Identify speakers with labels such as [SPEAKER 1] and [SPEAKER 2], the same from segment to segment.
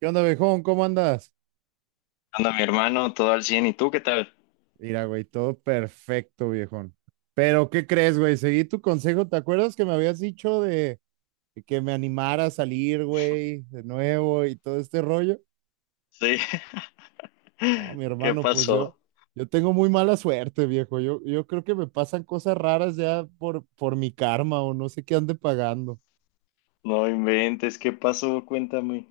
[SPEAKER 1] ¿Qué onda, viejón? ¿Cómo andas?
[SPEAKER 2] Anda, mi hermano, todo al 100. ¿Y tú qué tal?
[SPEAKER 1] Mira, güey, todo perfecto, viejón. Pero, ¿qué crees, güey? Seguí tu consejo. ¿Te acuerdas que me habías dicho de que me animara a salir, güey, de nuevo y todo este rollo?
[SPEAKER 2] Sí.
[SPEAKER 1] No, mi
[SPEAKER 2] ¿Qué
[SPEAKER 1] hermano, pues yo,
[SPEAKER 2] pasó?
[SPEAKER 1] yo tengo muy mala suerte, viejo. Yo creo que me pasan cosas raras ya por mi karma o no sé qué ande pagando.
[SPEAKER 2] No inventes, ¿qué pasó? Cuéntame.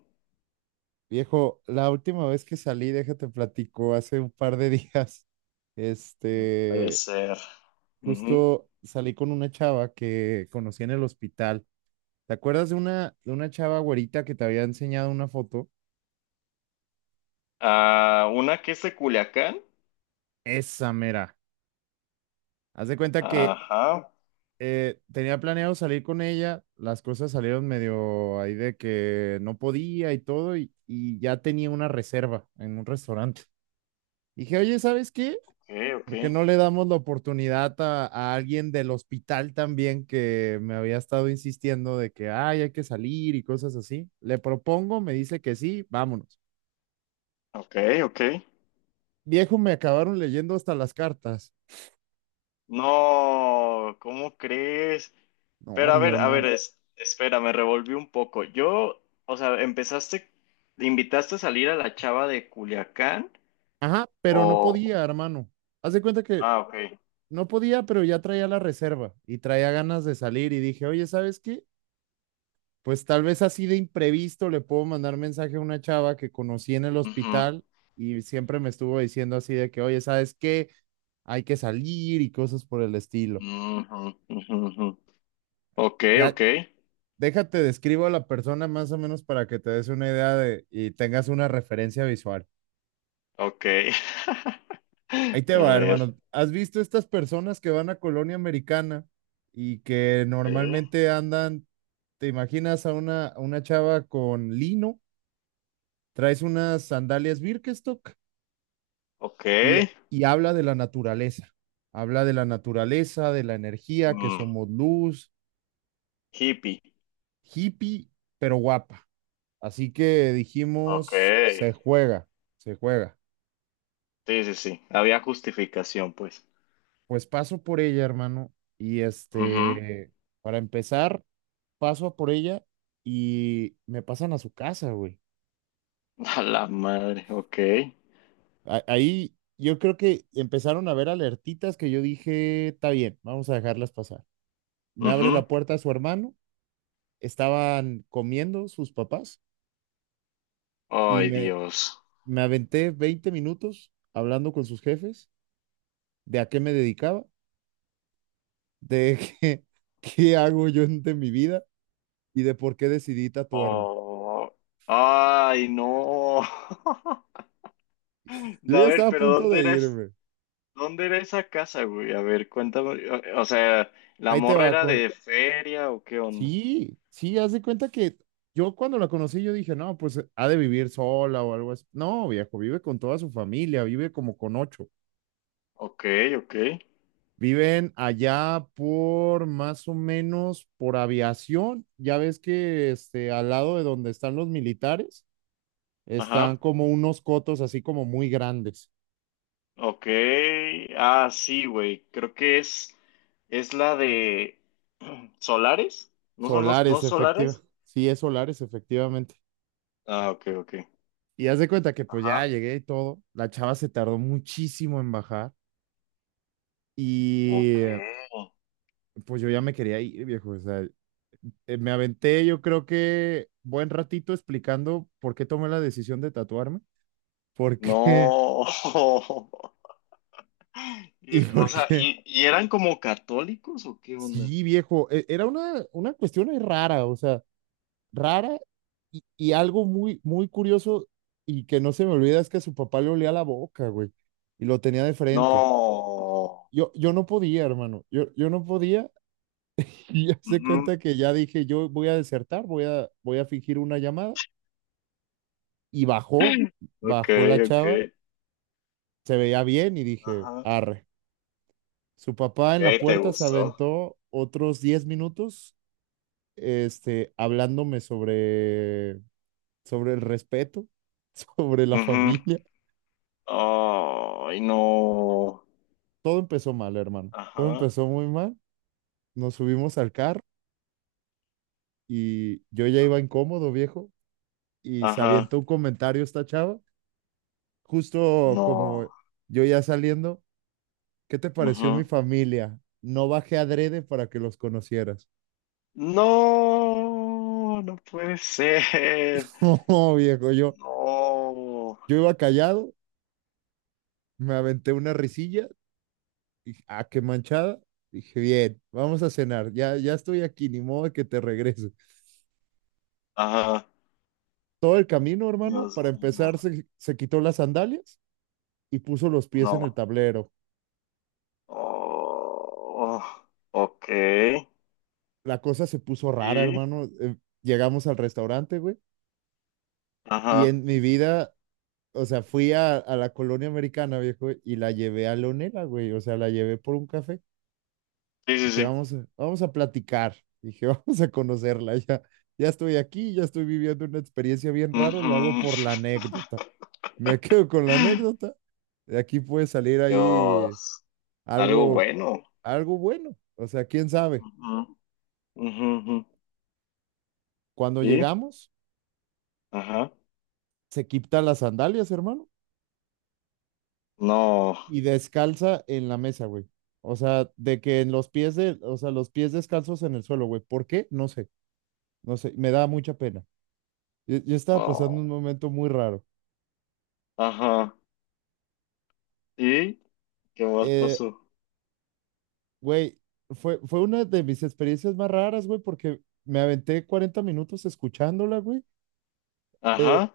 [SPEAKER 1] Viejo, la última vez que salí, déjate platico, hace un par de días.
[SPEAKER 2] Puede
[SPEAKER 1] Este,
[SPEAKER 2] ser. Ujú.
[SPEAKER 1] Justo salí con una chava que conocí en el hospital. ¿Te acuerdas de una chava güerita que te había enseñado una foto?
[SPEAKER 2] Ah, una que es de Culiacán.
[SPEAKER 1] Esa mera. Haz de cuenta que
[SPEAKER 2] Ajá.
[SPEAKER 1] tenía planeado salir con ella, las cosas salieron medio ahí de que no podía y todo, y ya tenía una reserva en un restaurante. Dije, oye, ¿sabes qué?
[SPEAKER 2] Ok, ok.
[SPEAKER 1] ¿Por qué no le damos la oportunidad a alguien del hospital también que me había estado insistiendo de que ay, hay que salir y cosas así? Le propongo, me dice que sí, vámonos.
[SPEAKER 2] Ok, ok.
[SPEAKER 1] Viejo, me acabaron leyendo hasta las cartas.
[SPEAKER 2] No, ¿cómo crees?
[SPEAKER 1] No,
[SPEAKER 2] Pero
[SPEAKER 1] mi
[SPEAKER 2] a ver,
[SPEAKER 1] hermano.
[SPEAKER 2] espera, me revolví un poco. O sea, empezaste, ¿invitaste a salir a la chava de Culiacán?
[SPEAKER 1] Ajá, pero no
[SPEAKER 2] O.
[SPEAKER 1] podía, hermano. Haz de cuenta que
[SPEAKER 2] Ah, ok.
[SPEAKER 1] no podía, pero ya traía la reserva y traía ganas de salir y dije, oye, ¿sabes qué? Pues tal vez así de imprevisto le puedo mandar mensaje a una chava que conocí en el hospital y siempre me estuvo diciendo así de que, oye, ¿sabes qué? Hay que salir y cosas por el estilo.
[SPEAKER 2] Ujú, ujú, ujú. Ok, ok,
[SPEAKER 1] La, déjate, describo a la persona más o menos para que te des una idea de y tengas una referencia visual.
[SPEAKER 2] ok.
[SPEAKER 1] Ahí te
[SPEAKER 2] A
[SPEAKER 1] va, hermano.
[SPEAKER 2] ver.
[SPEAKER 1] ¿Has visto estas personas que van a colonia americana y que
[SPEAKER 2] Sí.
[SPEAKER 1] normalmente andan, te imaginas a una chava con lino, traes unas sandalias Birkenstock
[SPEAKER 2] Ok.
[SPEAKER 1] y, y habla de la naturaleza. Habla de la naturaleza, de la energía, que
[SPEAKER 2] Mm,
[SPEAKER 1] somos luz,
[SPEAKER 2] Hippie.
[SPEAKER 1] hippie, pero guapa. Así que
[SPEAKER 2] Ok.
[SPEAKER 1] dijimos, se juega, se juega.
[SPEAKER 2] Sí, sí, sí. Había justificación, pues.
[SPEAKER 1] Pues paso por ella, hermano. Y
[SPEAKER 2] Ujú.
[SPEAKER 1] para empezar, paso a por ella y me pasan a su casa, güey.
[SPEAKER 2] A la madre. Ok.
[SPEAKER 1] Ahí yo creo que empezaron a ver alertitas que yo dije, está bien, vamos a dejarlas pasar. Me abre
[SPEAKER 2] Ujú.
[SPEAKER 1] la puerta su hermano, estaban comiendo sus papás y
[SPEAKER 2] Ay,
[SPEAKER 1] me,
[SPEAKER 2] Dios.
[SPEAKER 1] me aventé 20 minutos hablando con sus jefes de a qué me dedicaba, de qué hago yo de mi vida y de por qué decidí tatuarme.
[SPEAKER 2] Oh. Ay, no.
[SPEAKER 1] Yo
[SPEAKER 2] A
[SPEAKER 1] ya
[SPEAKER 2] ver,
[SPEAKER 1] estaba a
[SPEAKER 2] pero
[SPEAKER 1] punto
[SPEAKER 2] ¿dónde
[SPEAKER 1] de
[SPEAKER 2] era, es-
[SPEAKER 1] irme.
[SPEAKER 2] dónde era esa casa, güey? A ver, cuéntame. O sea, ¿la
[SPEAKER 1] Ahí te
[SPEAKER 2] morra
[SPEAKER 1] va
[SPEAKER 2] era
[SPEAKER 1] con.
[SPEAKER 2] de feria o qué onda?
[SPEAKER 1] Sí, sí, haz de cuenta que yo cuando la conocí yo dije, no, pues ha de vivir sola o algo así. No, viejo, vive con toda su familia, vive como con ocho.
[SPEAKER 2] Ok, ok.
[SPEAKER 1] Viven allá por más o menos por aviación. Ya ves que este, al lado de donde están los militares, están
[SPEAKER 2] Ajá.
[SPEAKER 1] como unos cotos así como muy grandes.
[SPEAKER 2] Ok. Ah, sí, güey. Creo que es la de Solares. ¿No son los, no
[SPEAKER 1] Solares, efectiva.
[SPEAKER 2] Solares?
[SPEAKER 1] Sí, es solares, efectivamente.
[SPEAKER 2] Ah, ok, ok.
[SPEAKER 1] Y haz de cuenta que pues ya
[SPEAKER 2] Ajá.
[SPEAKER 1] llegué y todo. La chava se tardó muchísimo en bajar. Y
[SPEAKER 2] Ok.
[SPEAKER 1] pues yo ya me quería ir, viejo. O sea, me aventé yo creo que buen ratito explicando por qué tomé la decisión de tatuarme. ¿Por qué?
[SPEAKER 2] No.
[SPEAKER 1] Y
[SPEAKER 2] O sea,
[SPEAKER 1] porque,
[SPEAKER 2] ¿y eran como católicos o qué onda?
[SPEAKER 1] sí, viejo, era una cuestión ahí rara. O sea, rara y algo muy, muy curioso y que no se me olvida es que su papá le olía la boca, güey, y lo tenía de frente.
[SPEAKER 2] No.
[SPEAKER 1] Yo no podía, hermano, yo no podía y ya se
[SPEAKER 2] Ujú.
[SPEAKER 1] cuenta que ya dije, yo voy a desertar, voy a fingir una llamada y bajó,
[SPEAKER 2] Ok,
[SPEAKER 1] bajó la
[SPEAKER 2] ok.
[SPEAKER 1] chava, se veía bien y dije,
[SPEAKER 2] Ajá. Ok,
[SPEAKER 1] arre. Su papá en la
[SPEAKER 2] ¿te
[SPEAKER 1] puerta se
[SPEAKER 2] gustó?
[SPEAKER 1] aventó otros 10 minutos este, hablándome sobre el respeto, sobre la
[SPEAKER 2] Ujú.
[SPEAKER 1] familia,
[SPEAKER 2] Ay, no.
[SPEAKER 1] todo empezó mal, hermano. Todo
[SPEAKER 2] Ajá.
[SPEAKER 1] empezó muy mal. Nos subimos al carro y yo ya iba incómodo, viejo, y se
[SPEAKER 2] Ajá,
[SPEAKER 1] avientó un comentario esta chava, justo como
[SPEAKER 2] no.
[SPEAKER 1] yo ya saliendo, ¿qué te pareció mi
[SPEAKER 2] Ujú.
[SPEAKER 1] familia? No bajé adrede para que los conocieras.
[SPEAKER 2] No, no puede ser.
[SPEAKER 1] Oh, viejo, yo,
[SPEAKER 2] No.
[SPEAKER 1] yo iba callado, me aventé una risilla, dije, ah, qué manchada. Dije, bien, vamos a cenar, ya, ya estoy aquí, ni modo de que te regreses.
[SPEAKER 2] Ajá,
[SPEAKER 1] Todo el camino, hermano,
[SPEAKER 2] Dios
[SPEAKER 1] para
[SPEAKER 2] mío.
[SPEAKER 1] empezar, se quitó las sandalias y puso los pies en el
[SPEAKER 2] No.
[SPEAKER 1] tablero.
[SPEAKER 2] Oh, ok.
[SPEAKER 1] La cosa se puso rara,
[SPEAKER 2] Y,
[SPEAKER 1] hermano. Llegamos al restaurante, güey, y
[SPEAKER 2] ajá.
[SPEAKER 1] en mi vida, o sea, fui a la colonia americana, viejo, y la llevé a Leonela, güey, o sea, la llevé por un café.
[SPEAKER 2] Sí, sí,
[SPEAKER 1] Dije,
[SPEAKER 2] sí.
[SPEAKER 1] vamos a platicar, dije, vamos a conocerla, ya, ya estoy aquí, ya estoy viviendo una experiencia bien raro,
[SPEAKER 2] Ujú.
[SPEAKER 1] lo hago por la anécdota. Me quedo con la anécdota. De aquí puede salir ahí
[SPEAKER 2] Dios. Algo
[SPEAKER 1] algo,
[SPEAKER 2] bueno.
[SPEAKER 1] algo bueno. O sea, quién sabe.
[SPEAKER 2] Ujú, ujú, ujú.
[SPEAKER 1] Cuando
[SPEAKER 2] Y,
[SPEAKER 1] llegamos,
[SPEAKER 2] ajá.
[SPEAKER 1] se quita las sandalias, hermano,
[SPEAKER 2] No.
[SPEAKER 1] y descalza en la mesa, güey. O sea, de que en los pies de, o sea, los pies descalzos en el suelo, güey. ¿Por qué? No sé, no sé, me da mucha pena. Yo estaba pasando
[SPEAKER 2] Oh,
[SPEAKER 1] un momento muy raro.
[SPEAKER 2] ajá. ¿Y qué más
[SPEAKER 1] Eh,
[SPEAKER 2] pasó?
[SPEAKER 1] güey, fue una de mis experiencias más raras, güey, porque me aventé 40 minutos escuchándola, güey, eh,
[SPEAKER 2] Ajá.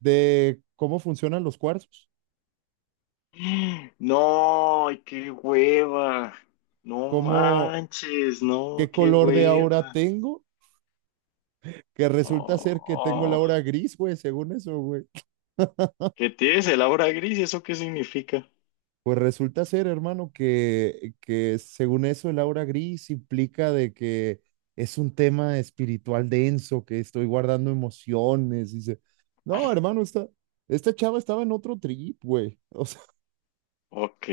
[SPEAKER 1] de cómo funcionan los cuarzos,
[SPEAKER 2] No, ay, qué hueva. No
[SPEAKER 1] cómo,
[SPEAKER 2] manches, no,
[SPEAKER 1] qué
[SPEAKER 2] qué
[SPEAKER 1] color de aura
[SPEAKER 2] hueva.
[SPEAKER 1] tengo, que resulta ser
[SPEAKER 2] Oh,
[SPEAKER 1] que tengo la
[SPEAKER 2] oh.
[SPEAKER 1] aura gris, güey, según eso, güey.
[SPEAKER 2] ¿Qué tienes el aura gris? ¿Eso qué significa?
[SPEAKER 1] Pues resulta ser, hermano, que según eso el aura gris implica de que es un tema espiritual denso, que estoy guardando emociones. Dice, no, hermano, esta chava estaba en otro trip, güey. O sea,
[SPEAKER 2] Ok,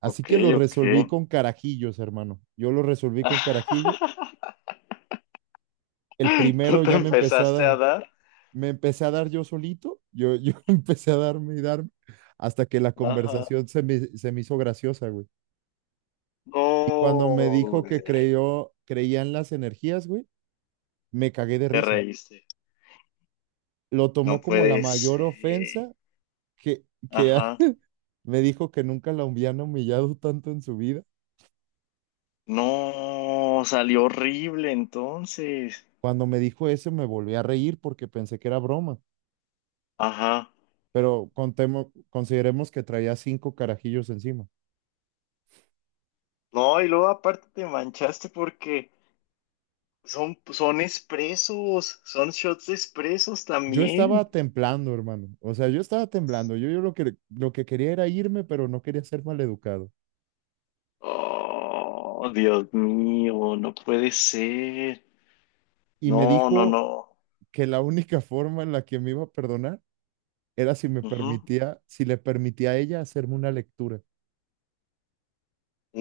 [SPEAKER 1] así
[SPEAKER 2] ok,
[SPEAKER 1] que lo
[SPEAKER 2] ok.
[SPEAKER 1] resolví con carajillos, hermano. Yo lo resolví con carajillo. El
[SPEAKER 2] ¿Tú
[SPEAKER 1] primero
[SPEAKER 2] te
[SPEAKER 1] ya me empezó a
[SPEAKER 2] empezaste a
[SPEAKER 1] dar,
[SPEAKER 2] dar?
[SPEAKER 1] me empecé a dar yo solito, yo empecé a darme y darme, hasta que la
[SPEAKER 2] Ajá.
[SPEAKER 1] conversación se me hizo graciosa, güey. Y cuando me
[SPEAKER 2] No,
[SPEAKER 1] dijo que
[SPEAKER 2] güey,
[SPEAKER 1] creía en las energías, güey, me cagué de
[SPEAKER 2] te
[SPEAKER 1] risa.
[SPEAKER 2] reíste.
[SPEAKER 1] Lo
[SPEAKER 2] No
[SPEAKER 1] tomó como la
[SPEAKER 2] puede ser.
[SPEAKER 1] mayor ofensa. que, que ha-
[SPEAKER 2] Ajá.
[SPEAKER 1] Me dijo que nunca la habían humillado tanto en su vida.
[SPEAKER 2] No, salió horrible entonces.
[SPEAKER 1] Cuando me dijo eso, me volví a reír porque pensé que era broma,
[SPEAKER 2] Ajá.
[SPEAKER 1] pero consideremos que traía cinco carajillos encima.
[SPEAKER 2] No, y luego aparte te manchaste porque. Son expresos, son shots de expresos
[SPEAKER 1] Yo
[SPEAKER 2] también.
[SPEAKER 1] estaba temblando, hermano. O sea, yo estaba temblando. Yo lo que quería era irme, pero no quería ser maleducado.
[SPEAKER 2] Oh, Dios mío, no puede ser.
[SPEAKER 1] Y me
[SPEAKER 2] No, no,
[SPEAKER 1] dijo
[SPEAKER 2] no.
[SPEAKER 1] que la única forma en la que me iba a perdonar era
[SPEAKER 2] Ujú.
[SPEAKER 1] si le permitía a ella hacerme una lectura.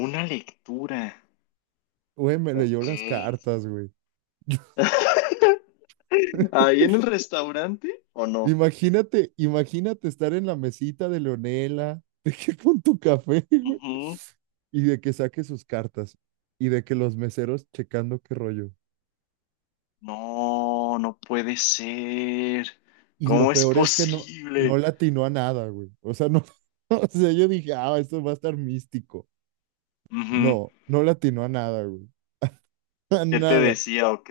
[SPEAKER 2] Una lectura.
[SPEAKER 1] Güey, me leyó
[SPEAKER 2] Ok.
[SPEAKER 1] las cartas, güey.
[SPEAKER 2] ¿Ahí en el restaurante o no?
[SPEAKER 1] Imagínate estar en la mesita de Leonela, de que con tu café, güey,
[SPEAKER 2] Ujú.
[SPEAKER 1] y de que saque sus cartas, y de que los meseros checando qué rollo.
[SPEAKER 2] No, no puede ser.
[SPEAKER 1] Y
[SPEAKER 2] ¿Cómo
[SPEAKER 1] lo
[SPEAKER 2] es
[SPEAKER 1] peor es que no, no
[SPEAKER 2] posible?
[SPEAKER 1] le atinó a nada, güey. O sea, no, o sea, yo dije, ah, esto va a estar místico.
[SPEAKER 2] Ujú.
[SPEAKER 1] No, no le atinó a nada, güey. A
[SPEAKER 2] ¿Qué te
[SPEAKER 1] nada.
[SPEAKER 2] decía? Ok.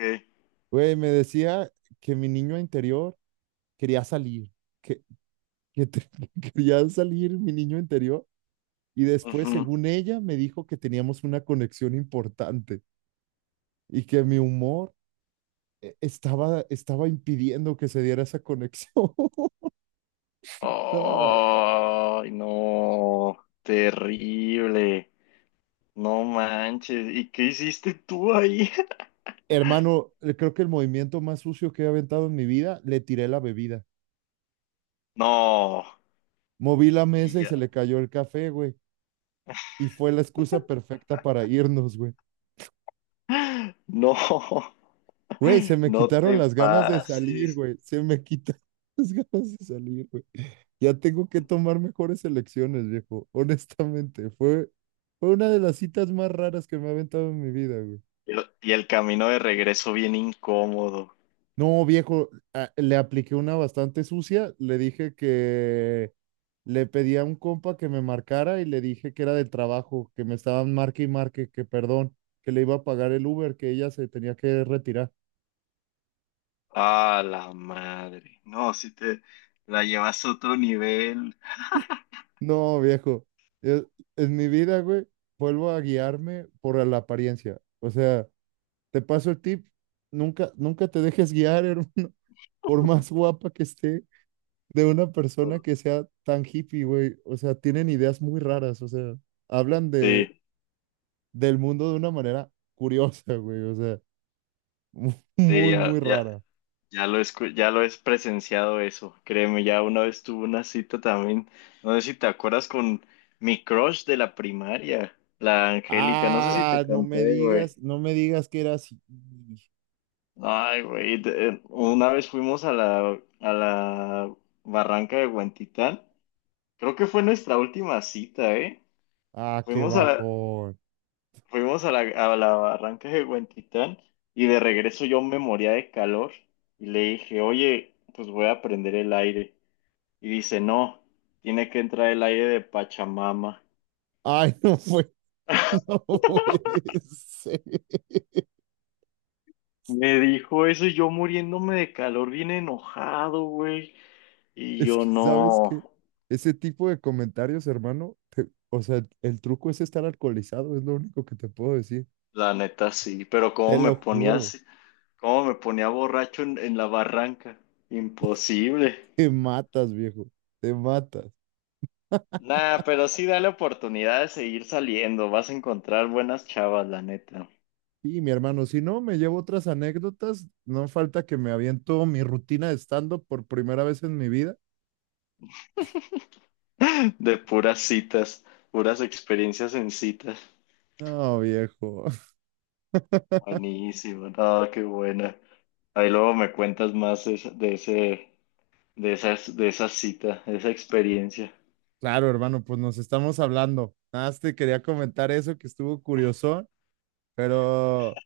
[SPEAKER 1] Güey, me decía que mi niño interior quería salir, que que te- que quería salir mi niño interior y después,
[SPEAKER 2] Ujú.
[SPEAKER 1] según ella, me dijo que teníamos una conexión importante y que mi humor estaba impidiendo que se diera esa conexión. No,
[SPEAKER 2] Ay, no. Terrible. No manches, ¿y qué hiciste tú ahí?
[SPEAKER 1] hermano, creo que el movimiento más sucio que he aventado en mi vida, le tiré la bebida.
[SPEAKER 2] No,
[SPEAKER 1] Moví la
[SPEAKER 2] y
[SPEAKER 1] mesa y
[SPEAKER 2] ya.
[SPEAKER 1] se le cayó el café, güey. Y fue la excusa perfecta para irnos, güey.
[SPEAKER 2] No,
[SPEAKER 1] Güey, se me
[SPEAKER 2] no
[SPEAKER 1] quitaron
[SPEAKER 2] te
[SPEAKER 1] las ganas de salir,
[SPEAKER 2] pases.
[SPEAKER 1] güey. Se me quitaron las ganas de salir, güey. Ya tengo que tomar mejores elecciones, viejo. Honestamente, fue una de las citas más raras que me ha aventado en mi vida, güey.
[SPEAKER 2] Y el camino de regreso bien incómodo.
[SPEAKER 1] No, viejo, le apliqué una bastante sucia. Le dije que le pedí a un compa que me marcara y le dije que era del trabajo, que me estaban marque y marque, que perdón, que le iba a pagar el Uber, que ella se tenía que retirar.
[SPEAKER 2] Ah, la madre. No, si te la llevas a otro nivel.
[SPEAKER 1] No, viejo, e- en mi vida, güey, vuelvo a guiarme por la apariencia. O sea. Te paso el tip. Nunca, nunca te dejes guiar, hermano, por más guapa que esté, de una persona que sea tan hippie, güey. O sea, tienen ideas muy raras, o sea, hablan de,
[SPEAKER 2] Sí,
[SPEAKER 1] del mundo de una manera curiosa, güey. O sea, mu-
[SPEAKER 2] sí,
[SPEAKER 1] muy,
[SPEAKER 2] ya,
[SPEAKER 1] muy
[SPEAKER 2] ya,
[SPEAKER 1] rara.
[SPEAKER 2] ya lo he presenciado eso. Créeme, ya una vez tuve una cita también. No sé si te acuerdas con mi crush de la primaria, la Angélica. No sé si te
[SPEAKER 1] Ah, no me
[SPEAKER 2] conté, güey.
[SPEAKER 1] digas, no me digas que era así.
[SPEAKER 2] Ay, güey, una vez fuimos a la barranca de Huentitán. Creo que fue nuestra última cita, ¿eh?
[SPEAKER 1] Ah, qué
[SPEAKER 2] Fuimos a la,
[SPEAKER 1] bajón.
[SPEAKER 2] fuimos a la barranca de Huentitán y de regreso yo me moría de calor y le dije, oye, pues voy a prender el aire. Y dice, no, tiene que entrar el aire de Pachamama.
[SPEAKER 1] Ay, no fue, no puede ser.
[SPEAKER 2] Me dijo eso y yo muriéndome de calor, bien enojado, güey. Y
[SPEAKER 1] Es
[SPEAKER 2] yo
[SPEAKER 1] que, ¿sabes
[SPEAKER 2] no.
[SPEAKER 1] qué? Ese tipo de comentarios, hermano, o sea, el truco es estar alcoholizado, es lo único que te puedo decir.
[SPEAKER 2] La neta sí, pero
[SPEAKER 1] Te
[SPEAKER 2] cómo me
[SPEAKER 1] lo juro,
[SPEAKER 2] ponías. ¿Cómo me ponía borracho en la barranca? Imposible.
[SPEAKER 1] te matas, viejo, te matas.
[SPEAKER 2] Nah, pero sí dale oportunidad de seguir saliendo. Vas a encontrar buenas chavas, la neta.
[SPEAKER 1] Y mi hermano, si no, me llevo otras anécdotas, no falta que me aviento mi rutina de stand-up por primera vez en mi vida.
[SPEAKER 2] De puras citas, puras experiencias en citas.
[SPEAKER 1] No, viejo.
[SPEAKER 2] Buenísimo, no, qué buena. Ahí luego me cuentas más de esa cita, de esa experiencia.
[SPEAKER 1] Claro, hermano, pues nos estamos hablando. Nada más te quería comentar eso que estuvo curioso, pero,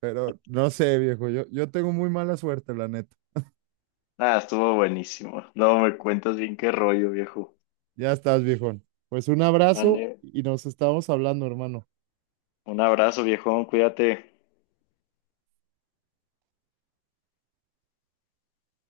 [SPEAKER 1] pero no sé, viejo, yo tengo muy mala suerte, la neta.
[SPEAKER 2] Ah, estuvo buenísimo. Luego me cuentas bien qué rollo, viejo.
[SPEAKER 1] Ya estás, viejón. Pues un abrazo
[SPEAKER 2] Ande,
[SPEAKER 1] y nos estamos hablando, hermano.
[SPEAKER 2] un abrazo, viejo, cuídate.